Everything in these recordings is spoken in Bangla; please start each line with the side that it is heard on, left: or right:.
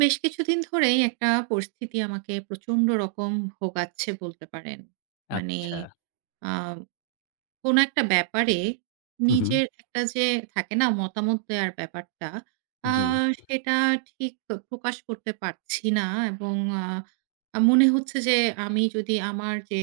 right: বেশ কিছুদিন ধরেই একটা পরিস্থিতি আমাকে প্রচন্ড রকম ভোগাচ্ছে বলতে পারেন। মানে
left: আচ্ছা।
right: আ কোন একটা ব্যাপারে
left: হু, হু।
right: নিজের একটা যে থাকে না মতামত দেওয়ার ব্যাপারটা, আ
left: জি,
right: সেটা ঠিক প্রকাশ করতে পারছি না এবং মনে হচ্ছে যে আমি যদি আমার যে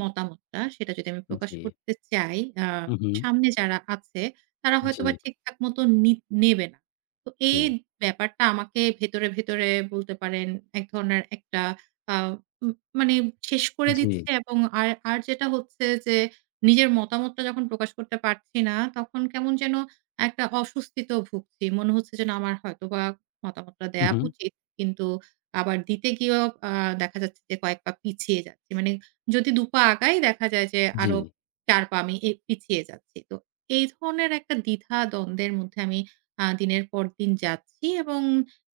right: মতামতটা সেটা যদি আমি প্রকাশ
left: জি।
right: করতে চাই,
left: হু, হু।
right: সামনে যারা আছে তারা
left: জি,
right: হয়তোবা
left: জি,
right: ঠিকঠাক মতো নেবে না। তো এই
left: জি।
right: ব্যাপারটা আমাকে ভেতরে, ভেতরে বলতে পারেন এক ধরনের একটা আ উম মানে শেষ করে দিচ্ছে এবং আর আর যেটা হচ্ছে যে নিজের মতামতটা যখন প্রকাশ করতে পারছি না, তখন কেমন যেন একটা অস্বস্তিতেও ভুগছি। মনে হচ্ছে যে না আমার হয়তোবা মতামতটা
left: হু,
right: দেয়া
left: হু।
right: উচিত। কিন্তু আবার দিতে গিয়েও আ দেখা যাচ্ছে যে কয়েক পা পিছিয়ে যাচ্ছি। মানে যদি ২ পা আগাই দেখা যায় যে
left: জি,
right: আরো ৪ পা আমি এ পিছিয়ে যাচ্ছি। তো এই ধরনের একটা দ্বিধা-দ্বন্দ্বের মধ্যে আমি দিনের পর দিন যাচ্ছি এবং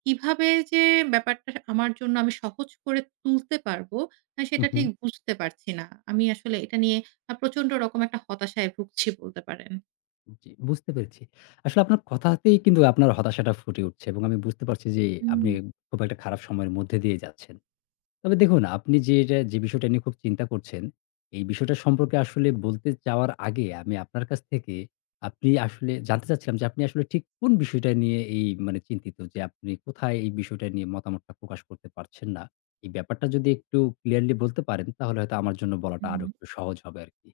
right: কিভাবে যে ব্যাপারটা আমার জন্য আমি সহজ করে তুলতে পারবো,
left: হু,
right: সেটা
left: হু।
right: ঠিক বুঝতে পারছি না। আমি আসলে এটা নিয়ে প্রচন্ড রকম একটা হতাশায় ভুগছি বলতে পারেন।
left: জি, বুঝতে পেরেছি। আসলে আপনার কথাতেই কিন্তু আপনার হতাশাটা ফুটে উঠছে এবং আমি বুঝতে পারছি যে
right: হুম,
left: আপনি খুব একটা খারাপ সময়ের মধ্যে দিয়ে যাচ্ছেন। তবে দেখুন, আপনি যে এটা যে বিষয়টা নিয়ে খুব চিন্তা করছেন, এই বিষয়টা সম্পর্কে আসলে বলতে চাওয়ার আগে আমি আপনার কাছ থেকে আপনি আসলে জানতে চাচ্ছিলাম যে আপনি আসলে ঠিক কোন বিষয়টা নিয়ে এই মানে চিন্তিত, যে আপনি কোথায় এই বিষয়টা নিয়ে মতামতটা প্রকাশ করতে পারছেন না? এই ব্যাপারটা যদি একটু ক্লিয়ারলি বলতে পারেন তাহলে হয়তো আমার জন্য বলাটা
right: হুম।
left: আরো একটু সহজ হবে আরকি।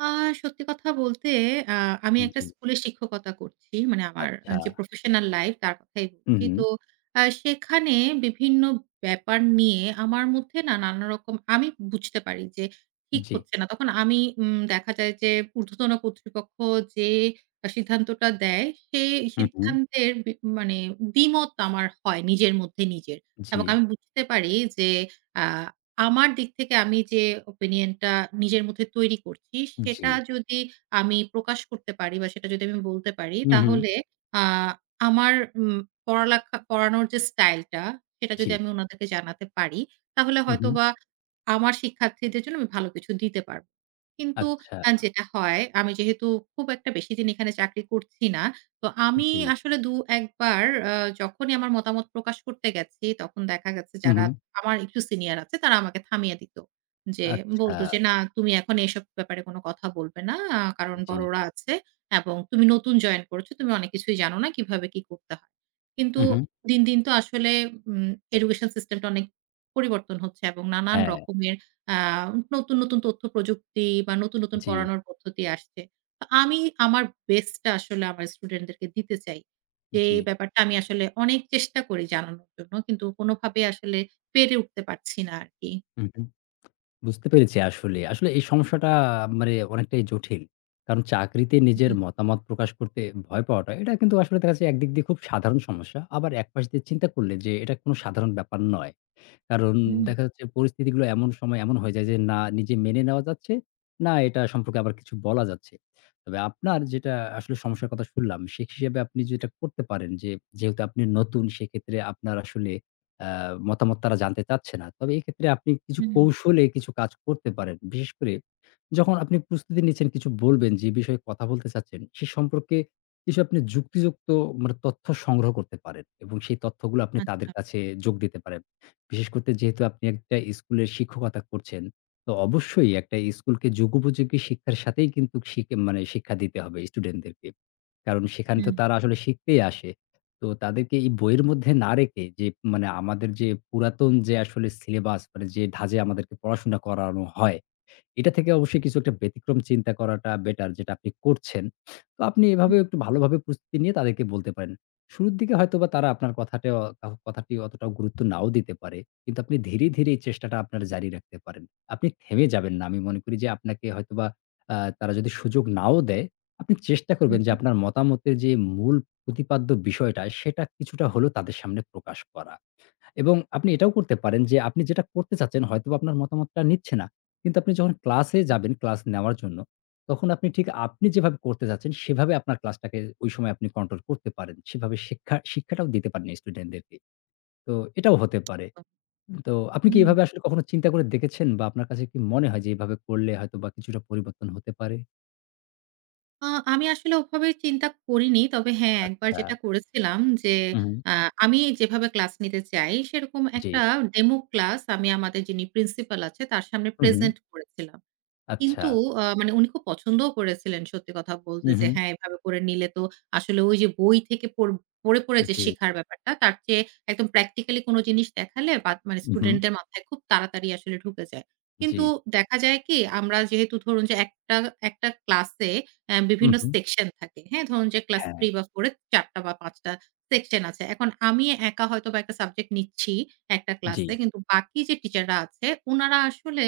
right: আ সত্যি কথা বলতে আ আমি একটা
left: জি,
right: স্কুলে শিক্ষকতা করছি। মানে আমার
left: আচ্ছা।
right: যে প্রফেশনাল লাইফ তার কথাই
left: হুম,
right: বলছি।
left: হুম।
right: তো সেখানে বিভিন্ন ব্যাপার নিয়ে আমার মধ্যে না নানা রকম আমি বুঝতে পারি যে ঠিক
left: জি।
right: হচ্ছে না। তখন আমি দেখা যায় যে ঊর্ধ্বতন কর্তৃপক্ষ যে সিদ্ধান্তটা দেয় সেই
left: হুম, হুম।
right: সিদ্ধান্তের মানে দ্বিমত আমার হয় নিজের মধ্যে নিজের।
left: জি,
right: এবং আমি বুঝতে পারি যে আ আমার দিক থেকে আমি যে ওপিনিয়নটা নিজের মধ্যে তৈরি করছি,
left: জি।
right: সেটা যদি আমি প্রকাশ করতে পারি বা সেটা যদি আমি বলতে পারি,
left: হুম, হুম।
right: তাহলে আ আমার উম পড়ালেখা পড়ানোর যে স্টাইলটা, সেটা
left: জি।
right: যদি আমি উনাদেরকে জানাতে পারি, তাহলে
left: হুম, হুম।
right: হয়তোবা আমার শিক্ষার্থীদের জন্য আমি ভালো কিছু দিতে পারব। কিন্তু
left: আচ্ছা।
right: যেটা হয়, আমি যেহেতু খুব একটা বেশিদিন এখানে চাকরি করছি না, তো আমি
left: জি।
right: আসলে ২-১ বার আ যখনই আমার মতামত প্রকাশ করতে গেছি, তখন দেখা গেছে
left: হুম,
right: যারা
left: হুম।
right: আমার একটু সিনিয়র আছে তারা আমাকে থামিয়ে দিত। যে
left: আচ্ছা।
right: বলত যে, "না তুমি এখন এসব ব্যাপারে কোন কথা বলবে না। কারণ
left: জি।
right: বড়রা আছে এবং তুমি নতুন জয়েন করেছো। তুমি অনেক কিছুই জানো না কিভাবে কি করতে হয়।" কিন্তু
left: হুম, হুম।
right: দিন, দিন তো আসলে উম এডুকেশন সিস্টেমটা অনেক পরিবর্তন হচ্ছে এবং নানান
left: হ্যাঁ,
right: রকমের আ নতুন, নতুন তথ্য প্রযুক্তি বা নতুন, নতুন
left: জি,
right: পড়ানোর পদ্ধতি আসছে। তো আমি আমার বেস্টটা আসলে আমার স্টুডেন্টদেরকে দিতে চাই। যে
left: জি।
right: ব্যাপারটা আমি আসলে অনেক চেষ্টা করি জানানোর জন্য। কিন্তু কোনভাবে আসলে পেরে উঠতে পারছি না আরকি।
left: হুম, হুম। বুঝতে পেরেছি আসলে। আসলে এই সমস্যাটা মানে অনেকটাই জটিল। কারণ চাকরিতে নিজের
right: হুম,
left: মতামত প্রকাশ করতে ভয় পাওয়াটা, এটা কিন্তু আসলে দেখা যাচ্ছে একদিক দিয়ে খুব সাধারণ সমস্যা। আবার একপাশ দিয়ে চিন্তা করলে যে এটা কোনো সাধারণ ব্যাপার নয়। কারণ
right: হুম,
left: দেখা যাচ্ছে পরিস্থিতিগুলো এমন সময় এমন হয়ে যায় যে না নিজে মেনে নেওয়া যাচ্ছে, না এটা সম্পর্কে আবার কিছু বলা যাচ্ছে। তবে আপনার যেটা আসলে সমস্যার কথা শুনলাম, সে হিসেবে আপনি যেটা করতে পারেন যে যেহেতু আপনি নতুন, সেক্ষেত্রে আপনার আসলে আ মতামত তারা জানতে চাচ্ছে না। তবে এক্ষেত্রে আপনি কিছু
right: হুম,
left: কৌশলে কিছু কাজ করতে পারেন। বিশেষ করে যখন আপনি প্রস্তুতি নিচ্ছেন কিছু বলবেন, যে বিষয়ে কথা বলতে চাচ্ছেন, সে সম্পর্কে কিছু আপনি যুক্তিযুক্ত মানে তথ্য সংগ্রহ করতে পারেন এবং সেই তথ্যগুলো আপনি তাদের
right: আচ্ছা।
left: কাছে যোগ দিতে পারেন। বিশেষ করতে যেহেতু আপনি একটা স্কুলের শিক্ষকতা করছেন, তো অবশ্যই একটা স্কুলকে যুগোপযোগী শিক্ষার সাথেই কিন্তু শিখে মানে শিক্ষা দিতে হবে স্টুডেন্টদেরকে। কারণ সেখানে তো
right: হুম,
left: তারা আসলে শিখতেই আসে। তো তাদেরকে এই বইয়ের মধ্যে না রেখে, যে মানে আমাদের যে পুরাতন যে আসলে সিলেবাস মানে যে ধাঁচে আমাদেরকে পড়াশোনা করানো হয়, এটা থেকে অবশ্যই কিছু একটা ব্যতিক্রম চিন্তা করাটা বেটার, যেটা আপনি করছেন। তো আপনি
right: হুম,
left: এভাবেও একটু ভালোভাবে প্রস্তুতি নিয়ে তাদেরকে বলতে পারেন। শুরুর দিকে হয়তোবা তারা আপনার কথাটা কথাটি অতটাও গুরুত্ব নাও দিতে পারে। কিন্তু আপনি ধীরে, ধীরে এই চেষ্টাটা আপনার জারি রাখতে পারেন। আপনি থেমে যাবেন না। আমি মনে করি যে আপনাকে হয়তোবা তারা যদি সুযোগ নাও দেয়, আপনি চেষ্টা করবেন যে
right: হুম,
left: আপনার মতামতের যে মূল প্রতিপাদ্য বিষয়টা সেটা কিছুটা হলেও তাদের সামনে প্রকাশ করা। এবং আপনি এটাও করতে পারেন যে আপনি যেটা করতে চাচ্ছেন হয়তোবা আপনার মতামতটা নিচ্ছে না। কিন্তু আপনি যখন ক্লাসে
right: হুম,
left: যাবেন ক্লাস নেওয়ার জন্য, তখন আপনি ঠিক আপনি যেভাবে করতে চাচ্ছেন সেভাবে আপনার ক্লাসটাকে ওই সময় আপনি কন্ট্রোল করতে পারেন। সেভাবে শিক্ষাটাও দিতে পারেন স্টুডেন্টদেরকে। তো এটাও হতে পারে।
right: তো
left: হুম। তো আপনি কি
right: হুম।
left: এভাবে আসলে কখনো চিন্তা করে দেখেছেন বা আপনার কাছে কি মনে হয় যে এভাবে করলে হয়তোবা কিছুটা পরিবর্তন হতে পারে?
right: আ আমি আসলে ওভাবে চিন্তা করিনি। তবে হ্যাঁ, একবার
left: আচ্ছা।
right: যেটা করেছিলাম যে
left: হুম, হুম।
right: আ আমি যেভাবে ক্লাস নিতে চাই সেরকম
left: জি।
right: একটা ডেমো ক্লাস আমি আমাদের যিনি প্রিন্সিপাল আছে তার সামনে
left: হুম, হুম।
right: প্রেজেন্ট করেছিলাম।
left: আচ্ছা।
right: কিন্তু মানে উনি খুব পছন্দও করেছিলেন সত্যি কথা বলতে
left: হুম,
right: যে,
left: হুম।
right: হ্যাঁ, এভাবে করে নিলে তো আসলে ওই যে বই থেকে পড়ে, পড়ে যে
left: জি।
right: শেখার ব্যাপারটা তার চেয়ে একদম প্র্যাকটিক্যালি কোনো জিনিস দেখালে বা মানে
left: হুম, হুম।
right: স্টুডেন্টদের মাথায় খুব তাড়াতাড়ি আসলে ঢুকে যায়।
left: জি।
right: কিন্তু দেখা যায় কি আমরা যেহেতু ধরুন যে একটা ক্লাসে
left: হুম,
right: বিভিন্ন
left: হুম।
right: সেকশন থাকে। হ্যাঁ, ধরুন যে ক্লাস
left: হ্যাঁ।
right: 3 বা 4 এ ৪ টা বা ৫ টা সেকশন আছে। এখন আমি একা হয়তোবা একটা সাবজেক্ট নিচ্ছি একটা
left: জি।
right: ক্লাসে। কিন্তু বাকি যে টিচাররা আছে উনারা আসলে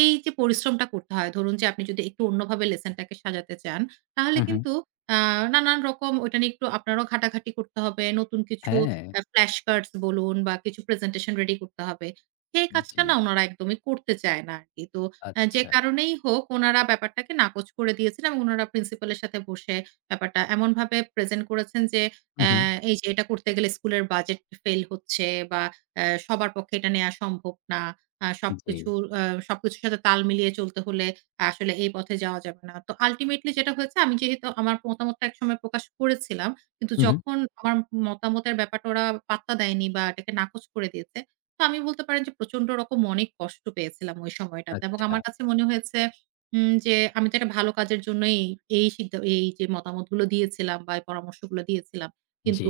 right: এই যে পরিশ্রমটা করতে হয়, ধরুন যে আপনি যদি একটু অন্যভাবে লেসনটাকে সাজাতে চান, তাহলে
left: হুম, হুম।
right: কিন্তু আ নানান রকম ওইটা নিয়ে একটু আপনারও ঘাটাঘাটি করতে হবে। নতুন কিছু
left: হ্যাঁ।
right: ফ্ল্যাশ কার্ডস বলুন বা কিছু প্রেজেন্টেশন রেডি করতে হবে। সেই
left: জি,
right: কাজটা না উনারা একদমই করতে চায় না আরকি। তো যে
left: আচ্ছা।
right: কারণেই হোক উনারা ব্যাপারটাকে নাকচ করে দিয়েছেন এবং উনারা প্রিন্সিপালের সাথে বসে ব্যাপারটা এমনভাবে প্রেজেন্ট করেছেন যে,
left: হু,
right: আ
left: হু।
right: এই যে এটা করতে গেলে স্কুলের বাজেট ফেইল হচ্ছে বা সবার পক্ষে এটা নেয়া সম্ভব না।
left: জি।
right: সবকিছুর সবকিছুর সাথে তাল মিলিয়ে চলতে হলে আসলে এই পথে যাওয়া যাবে না। তো আল্টিমেটলি যেটা হয়েছে আমি যেহেতু আমার মতামতটা একসময় প্রকাশ করেছিলাম। কিন্তু
left: হু, হু।
right: যখন আমার মতামতের ব্যাপারটা ওরা পাত্তা দেয়নি বা এটাকে নাকচ করে দিয়েছে। তো আমি বলতে পারেন যে প্রচন্ড রকম অনেক কষ্ট পেয়েছিলাম ওই সময়টাতে এবং
left: আচ্ছা।
right: আমার কাছে মনে হয়েছে যে আমি তো একটা ভালো কাজের জন্যই এই যে মতামতগুলো দিয়েছিলাম বা এই পরামর্শগুলো দিয়েছিলাম।
left: জি।
right: কিন্তু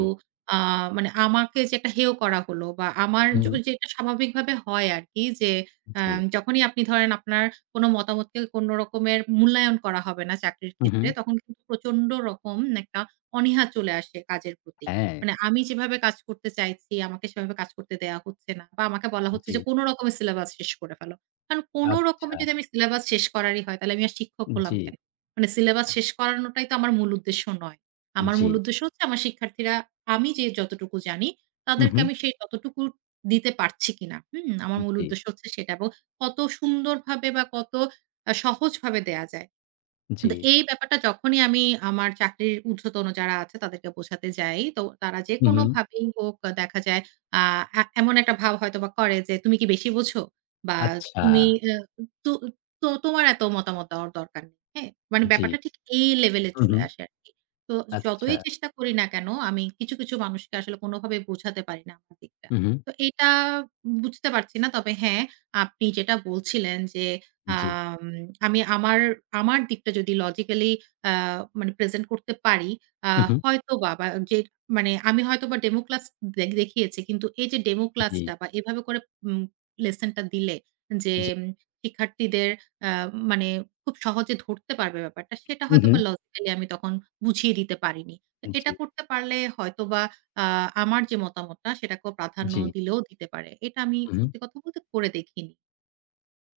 right: আ মানে আমাকে যে একটা হেয় করা হলো বা আমার
left: হু, হু।
right: যেটা স্বাভাবিকভাবে হয় আরকি যে আ
left: জি।
right: যখনই আপনি ধরেন আপনার কোনো মতামতকে কোনো রকমের মূল্যায়ন করা হবে না চাকরির
left: হু, হু।
right: ক্ষেত্রে, তখন কিন্তু প্রচন্ড রকম একটা অনীহা চলে আসে কাজের প্রতি।
left: হ্যাঁ।
right: মানে আমি যেভাবে কাজ করতে চাইছি, আমাকে সেভাবে কাজ করতে দেয়া হচ্ছে না বা আমাকে বলা হচ্ছে
left: জি।
right: যে কোনো রকমের সিলেবাস শেষ করে ফেলো। কারণ কোনো রকমে
left: আচ্ছা।
right: যদি আমি সিলেবাস শেষ করারই হয়, তাহলে আমি আর শিক্ষক হলাম
left: জি।
right: কেন? মানে সিলেবাস শেষ করানোটাই তো আমার মূল উদ্দেশ্য নয়। আমার
left: জি।
right: মূল উদ্দেশ্য হচ্ছে আমার শিক্ষার্থীরা আমি যে যতটুকু জানি
left: হু,
right: তাদেরকে
left: হু।
right: আমি সেই ততটুকু দিতে পারছি কিনা। হুম? আমার মূল
left: জি,
right: উদ্দেশ্য হচ্ছে সেটা এবং কত সুন্দরভাবে বা কত সহজভাবে দেয়া যায়।
left: জি।
right: তো এই ব্যাপারটা যখনই আমি আমার চাকরির ঊর্ধ্বতন যারা আছে তাদেরকে বোঝাতে যাই, তো তারা
left: হু, হু।
right: যেকোনোভাবেই হোক দেখা যায় আ এমন একটা ভাব হয়তোবা করে যে, "তুমি কি বেশি বোঝো?" বা
left: আচ্ছা।
right: "তুমি আ তু তো তোমার এত মতামত দেওয়ার দরকার নেই।" হ্যাঁ? মানে
left: জি।
right: ব্যাপারটা ঠিক এই লেভেলে
left: হু,
right: চলে
left: হু।
right: আসে আরকি। তো যতই
left: আচ্ছা।
right: চেষ্টা করি না কেন আমি কিছু, কিছু মানুষকে আসলে কোনোভাবেই বোঝাতে পারি না আমার দিকটা।
left: হু, হু।
right: তো এটা বুঝতে পারছি না। তবে হ্যাঁ, আপনি যেটা বলছিলেন যে
left: জি।
right: আম আমি আমার, আমার দিকটা যদি লজিক্যালি আ মানে প্রেজেন্ট করতে পারি, আ
left: হু, হু।
right: হয়তোবা বা বা যে মানে আমি হয়তোবা ডেমো ক্লাস দেখিয়েছি। কিন্তু এই যে ডেমো
left: জি,
right: ক্লাসটা বা এভাবে করে উম লেসনটা দিলে যে
left: জি।
right: উম, শিক্ষার্থীদের আ মানে খুব সহজে ধরতে পারবে ব্যাপারটা, সেটা
left: হু, হু।
right: হয়তোবা লজিক্যালি আমি তখন বুঝিয়ে দিতে পারিনি। তো এটা
left: জি,
right: করতে পারলে হয়তোবা আ আমার যে মতামতটা সেটাকেও প্রাধান্য
left: জি।
right: দিলেও দিতে পারে। এটা আমি
left: হু, হু।
right: সত্যি কথা বলতে করে দেখিনি।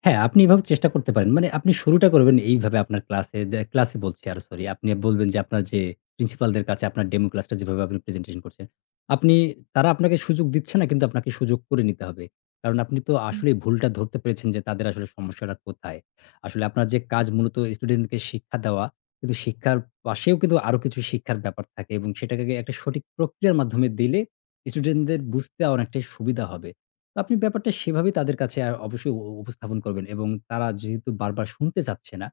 left: হ্যাঁ, আপনি এভাবে চেষ্টা করতে পারেন। মানে আপনি শুরুটা করবেন এইভাবে আপনার ক্লাসে, যে ক্লাসে বলছি আরো, সরি। আপনি বলবেন যে আপনার যে প্রিন্সিপালদের কাছে আপনার ডেমো ক্লাসটা যেভাবে আপনি প্রেজেন্টেশন করছেন। আপনি, তারা আপনাকে সুযোগ দিচ্ছে না, কিন্তু আপনাকে সুযোগ করে নিতে হবে। কারণ আপনি তো
right: হুম,
left: আসলেই ভুলটা ধরতে পেরেছেন যে তাদের আসলে সমস্যাটা কোথায়। আসলে আপনার যে কাজ মূলত স্টুডেন্টকে শিক্ষা দেওয়া। কিন্তু শিক্ষার পাশেও কিন্তু আরো কিছু শিক্ষার ব্যাপার থাকে এবং সেটাকে একটা সঠিক প্রক্রিয়ার মাধ্যমে দিলে স্টুডেন্টদের বুঝতে অনেকটাই সুবিধা হবে। তো আপনি ব্যাপারটা সেভাবে তাদের কাছে অবশ্যই উপস্থাপন করবেন এবং তারা যেহেতু বারবার শুনতে চাচ্ছে না,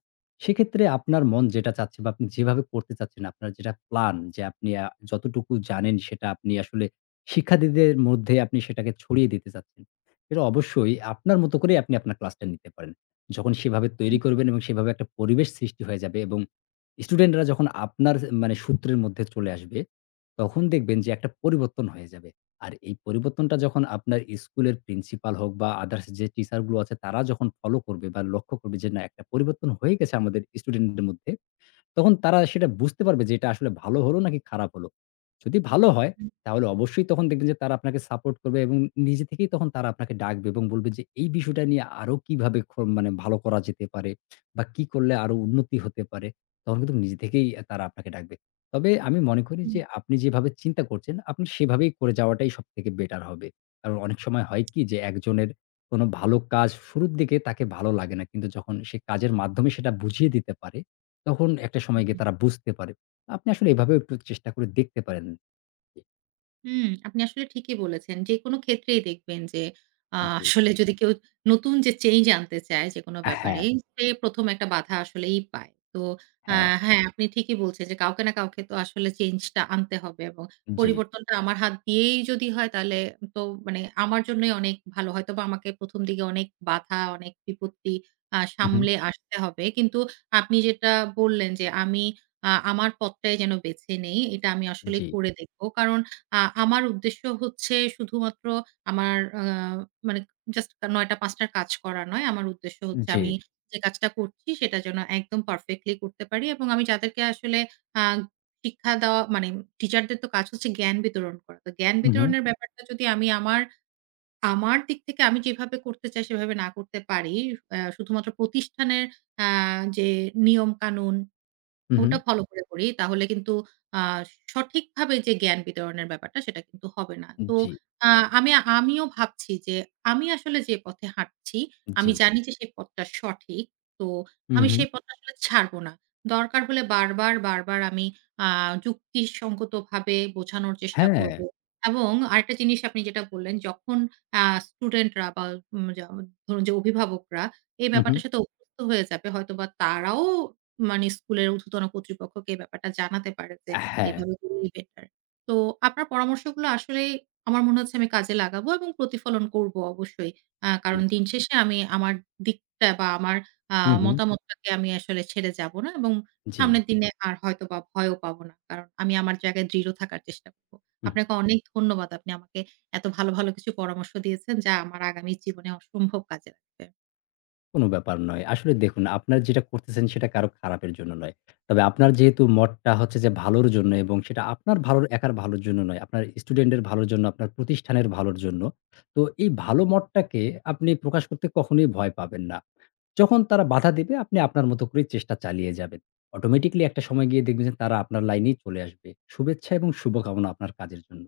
left: সেক্ষেত্রে আপনার মন যেটা চাচ্ছে বা আপনি যেভাবে করতে চাচ্ছেন, আপনার যেটা প্লান যে আপনি যতটুকু জানেন সেটা আপনি আসলে শিক্ষার্থীদের মধ্যে আপনি সেটাকে ছড়িয়ে দিতে চাচ্ছেন। এটা অবশ্যই আপনার মতো করেই আপনি আপনার ক্লাসটা নিতে পারেন। যখন সেভাবে তৈরি করবেন এবং সেভাবে একটা পরিবেশ সৃষ্টি হয়ে যাবে এবং স্টুডেন্টরা যখন আপনার মানে সূত্রের মধ্যে চলে আসবে, তখন দেখবেন যে একটা পরিবর্তন হয়ে যাবে। আর এই পরিবর্তনটা যখন আপনার স্কুলের প্রিন্সিপাল হোক বা আদার্স যে টিচার গুলো আছে তারা যখন ফলো করবে বা লক্ষ্য করবে যে না একটা পরিবর্তন হয়ে গেছে আমাদের স্টুডেন্টদের মধ্যে, তখন তারা সেটা বুঝতে পারবে যে এটা আসলে ভালো হলো নাকি খারাপ হলো। যদি ভালো হয়
right: হুম,
left: তাহলে অবশ্যই তখন দেখবেন যে তারা আপনাকে সাপোর্ট করবে এবং নিজে থেকেই তখন তারা আপনাকে ডাকবে এবং বলবে যে এই বিষয়টা নিয়ে আরো কিভাবে মানে ভালো করা যেতে পারে বা কি করলে আরো উন্নতি হতে পারে। তখন কিন্তু নিজে থেকেই তারা আপনাকে ডাকবে। তবে আমি মনে করি
right: হুম,
left: যে আপনি যেভাবে চিন্তা করছেন আপনি সেভাবেই করে যাওয়াটাই সবথেকে বেটার হবে। কারণ অনেক সময় হয় কি যে একজনের কোন ভালো কাজ শুরুর দিকে তাকে ভালো লাগে না। কিন্তু যখন সে কাজের মাধ্যমে সেটা বুঝিয়ে দিতে পারে তখন একটা সময়
right: হুম।
left: গিয়ে তারা বুঝতে পারে। আপনি আসলে এভাবেও একটু চেষ্টা করে দেখতে পারেন। জি,
right: হুম, আপনি আসলে ঠিকই বলেছেন। যেকোনো ক্ষেত্রেই দেখবেন যে
left: জি।
right: আসলে যদি কেউ নতুন যে চেঞ্জ আনতে চায় যেকোনো ব্যাপারে,
left: হ্যাঁ,
right: সে ১ম একটা বাধা আসলেই পায়। তো আ
left: হ্যাঁ।
right: হ্যাঁ, আপনি ঠিকই বলছেন যে কাউকে না কাউকে তো আসলে চেঞ্জটা আনতে হবে এবং
left: জি।
right: পরিবর্তনটা আমার হাত দিয়েই যদি হয় তাহলে তো মানে আমার জন্যই অনেক ভালো। হয়তোবা আমাকে ১ম দিকে অনেক বাধা, অনেক বিপত্তি
left: হু, হু।
right: সামলে আসতে হবে। কিন্তু আপনি যেটা বললেন যে আমি আমার পথটাই যেন বেছে নেই। এটা আমি আসলে
left: জি,
right: করে দেখব। কারণ আ আমার উদ্দেশ্য হচ্ছে শুধুমাত্র আমার মানে জাস্ট ৯ঃ০০-৫ঃ০০ টার কাজ করা নয়। আমার উদ্দেশ্য হচ্ছে
left: জি।
right: আমি যে কাজটা করছি সেটা যেন একদম পারফেক্টলি করতে পারি এবং আমি যাদেরকে আসলে আ শিক্ষা দেওয়া মানে টিচারদের তো কাজ হচ্ছে জ্ঞান বিতরণ করা। তো জ্ঞান
left: হু, হু।
right: বিতরণের ব্যাপারটা যদি আমি আমার, আমার দিক থেকে আমি যেভাবে করতে চাই সেভাবে না করতে পারি, শুধুমাত্র প্রতিষ্ঠানের আ যে নিয়ম কানুন
left: হু, হু।
right: ওটা ফলো করে করি। তাহলে কিন্তু আ সঠিকভাবে যে জ্ঞান বিতরণের ব্যাপারটা সেটা কিন্তু হবে না। তো
left: জি,
right: আ আমি আমিও ভাবছি যে আমি আসলে যে পথে হাঁটছি,
left: জি।
right: আমি জানি যে সেই পথটা সঠিক। তো
left: হু,
right: আমি
left: হু।
right: সেই পথটা আসলে ছাড়বো না। দরকার হলে বারবার, বারবার আমি আ যুক্তিসঙ্গতভাবে বোঝানোর চেষ্টা
left: হ্যাঁ।
right: করব। এবং আরেকটা জিনিস আপনি যেটা বললেন, যখন আ স্টুডেন্টরা বা উম যা ধরুন যে অভিভাবকরা এই
left: হু, হু।
right: ব্যাপারটার সাথে অভ্যস্ত হয়ে যাবে হয়তোবা তারাও মানে স্কুলের ঊর্ধ্বতন কর্তৃপক্ষকে এই ব্যাপারটা জানাতে পারে যে
left: হ্যাঁ।
right: এইভাবে করলেই বেটার। তো আপনার পরামর্শগুলো আসলেই আমার মনে হচ্ছে আমি কাজে লাগাবো এবং প্রতিফলন করব অবশ্যই।
left: জি।
right: কারণ দিন শেষে আমি আমার দিকটা বা আমার আ
left: হু, হু।
right: মতামতটাকে আমি আসলে ছেড়ে যাব না এবং
left: জি।
right: সামনের দিনে আর হয়তোবা ভয়ও পাবো না। কারণ আমি আমার জায়গায় দৃঢ় থাকার চেষ্টা করব।
left: হু।
right: আপনাকে অনেক ধন্যবাদ। আপনি আমাকে এত ভালো, ভালো কিছু পরামর্শ দিয়েছেন যা আমার আগামী জীবনে অসম্ভব কাজে লাগবে।
left: কোনো ব্যাপার নয়। আসলে দেখুন, আপনার যেটা করতেছেন সেটা কারো খারাপের জন্য নয়। তবে আপনার যেহেতু মতটা হচ্ছে যে ভালোর জন্য, এবং সেটা আপনার একার ভালোর জন্য নয়। আপনার স্টুডেন্টের ভালোর জন্য, আপনার প্রতিষ্ঠানের ভালোর জন্য। তো এই ভালো মতটাকে আপনি প্রকাশ করতে কখনোই ভয় পাবেন না। যখন তারা বাধা দেবে আপনি আপনার মতো করে চেষ্টা চালিয়ে যাবেন। অটোমেটিক্যালি একটা সময় গিয়ে দেখবেন যে তারা আপনার লাইনেই চলে আসবে। শুভেচ্ছা এবং শুভকামনা আপনার কাজের জন্য।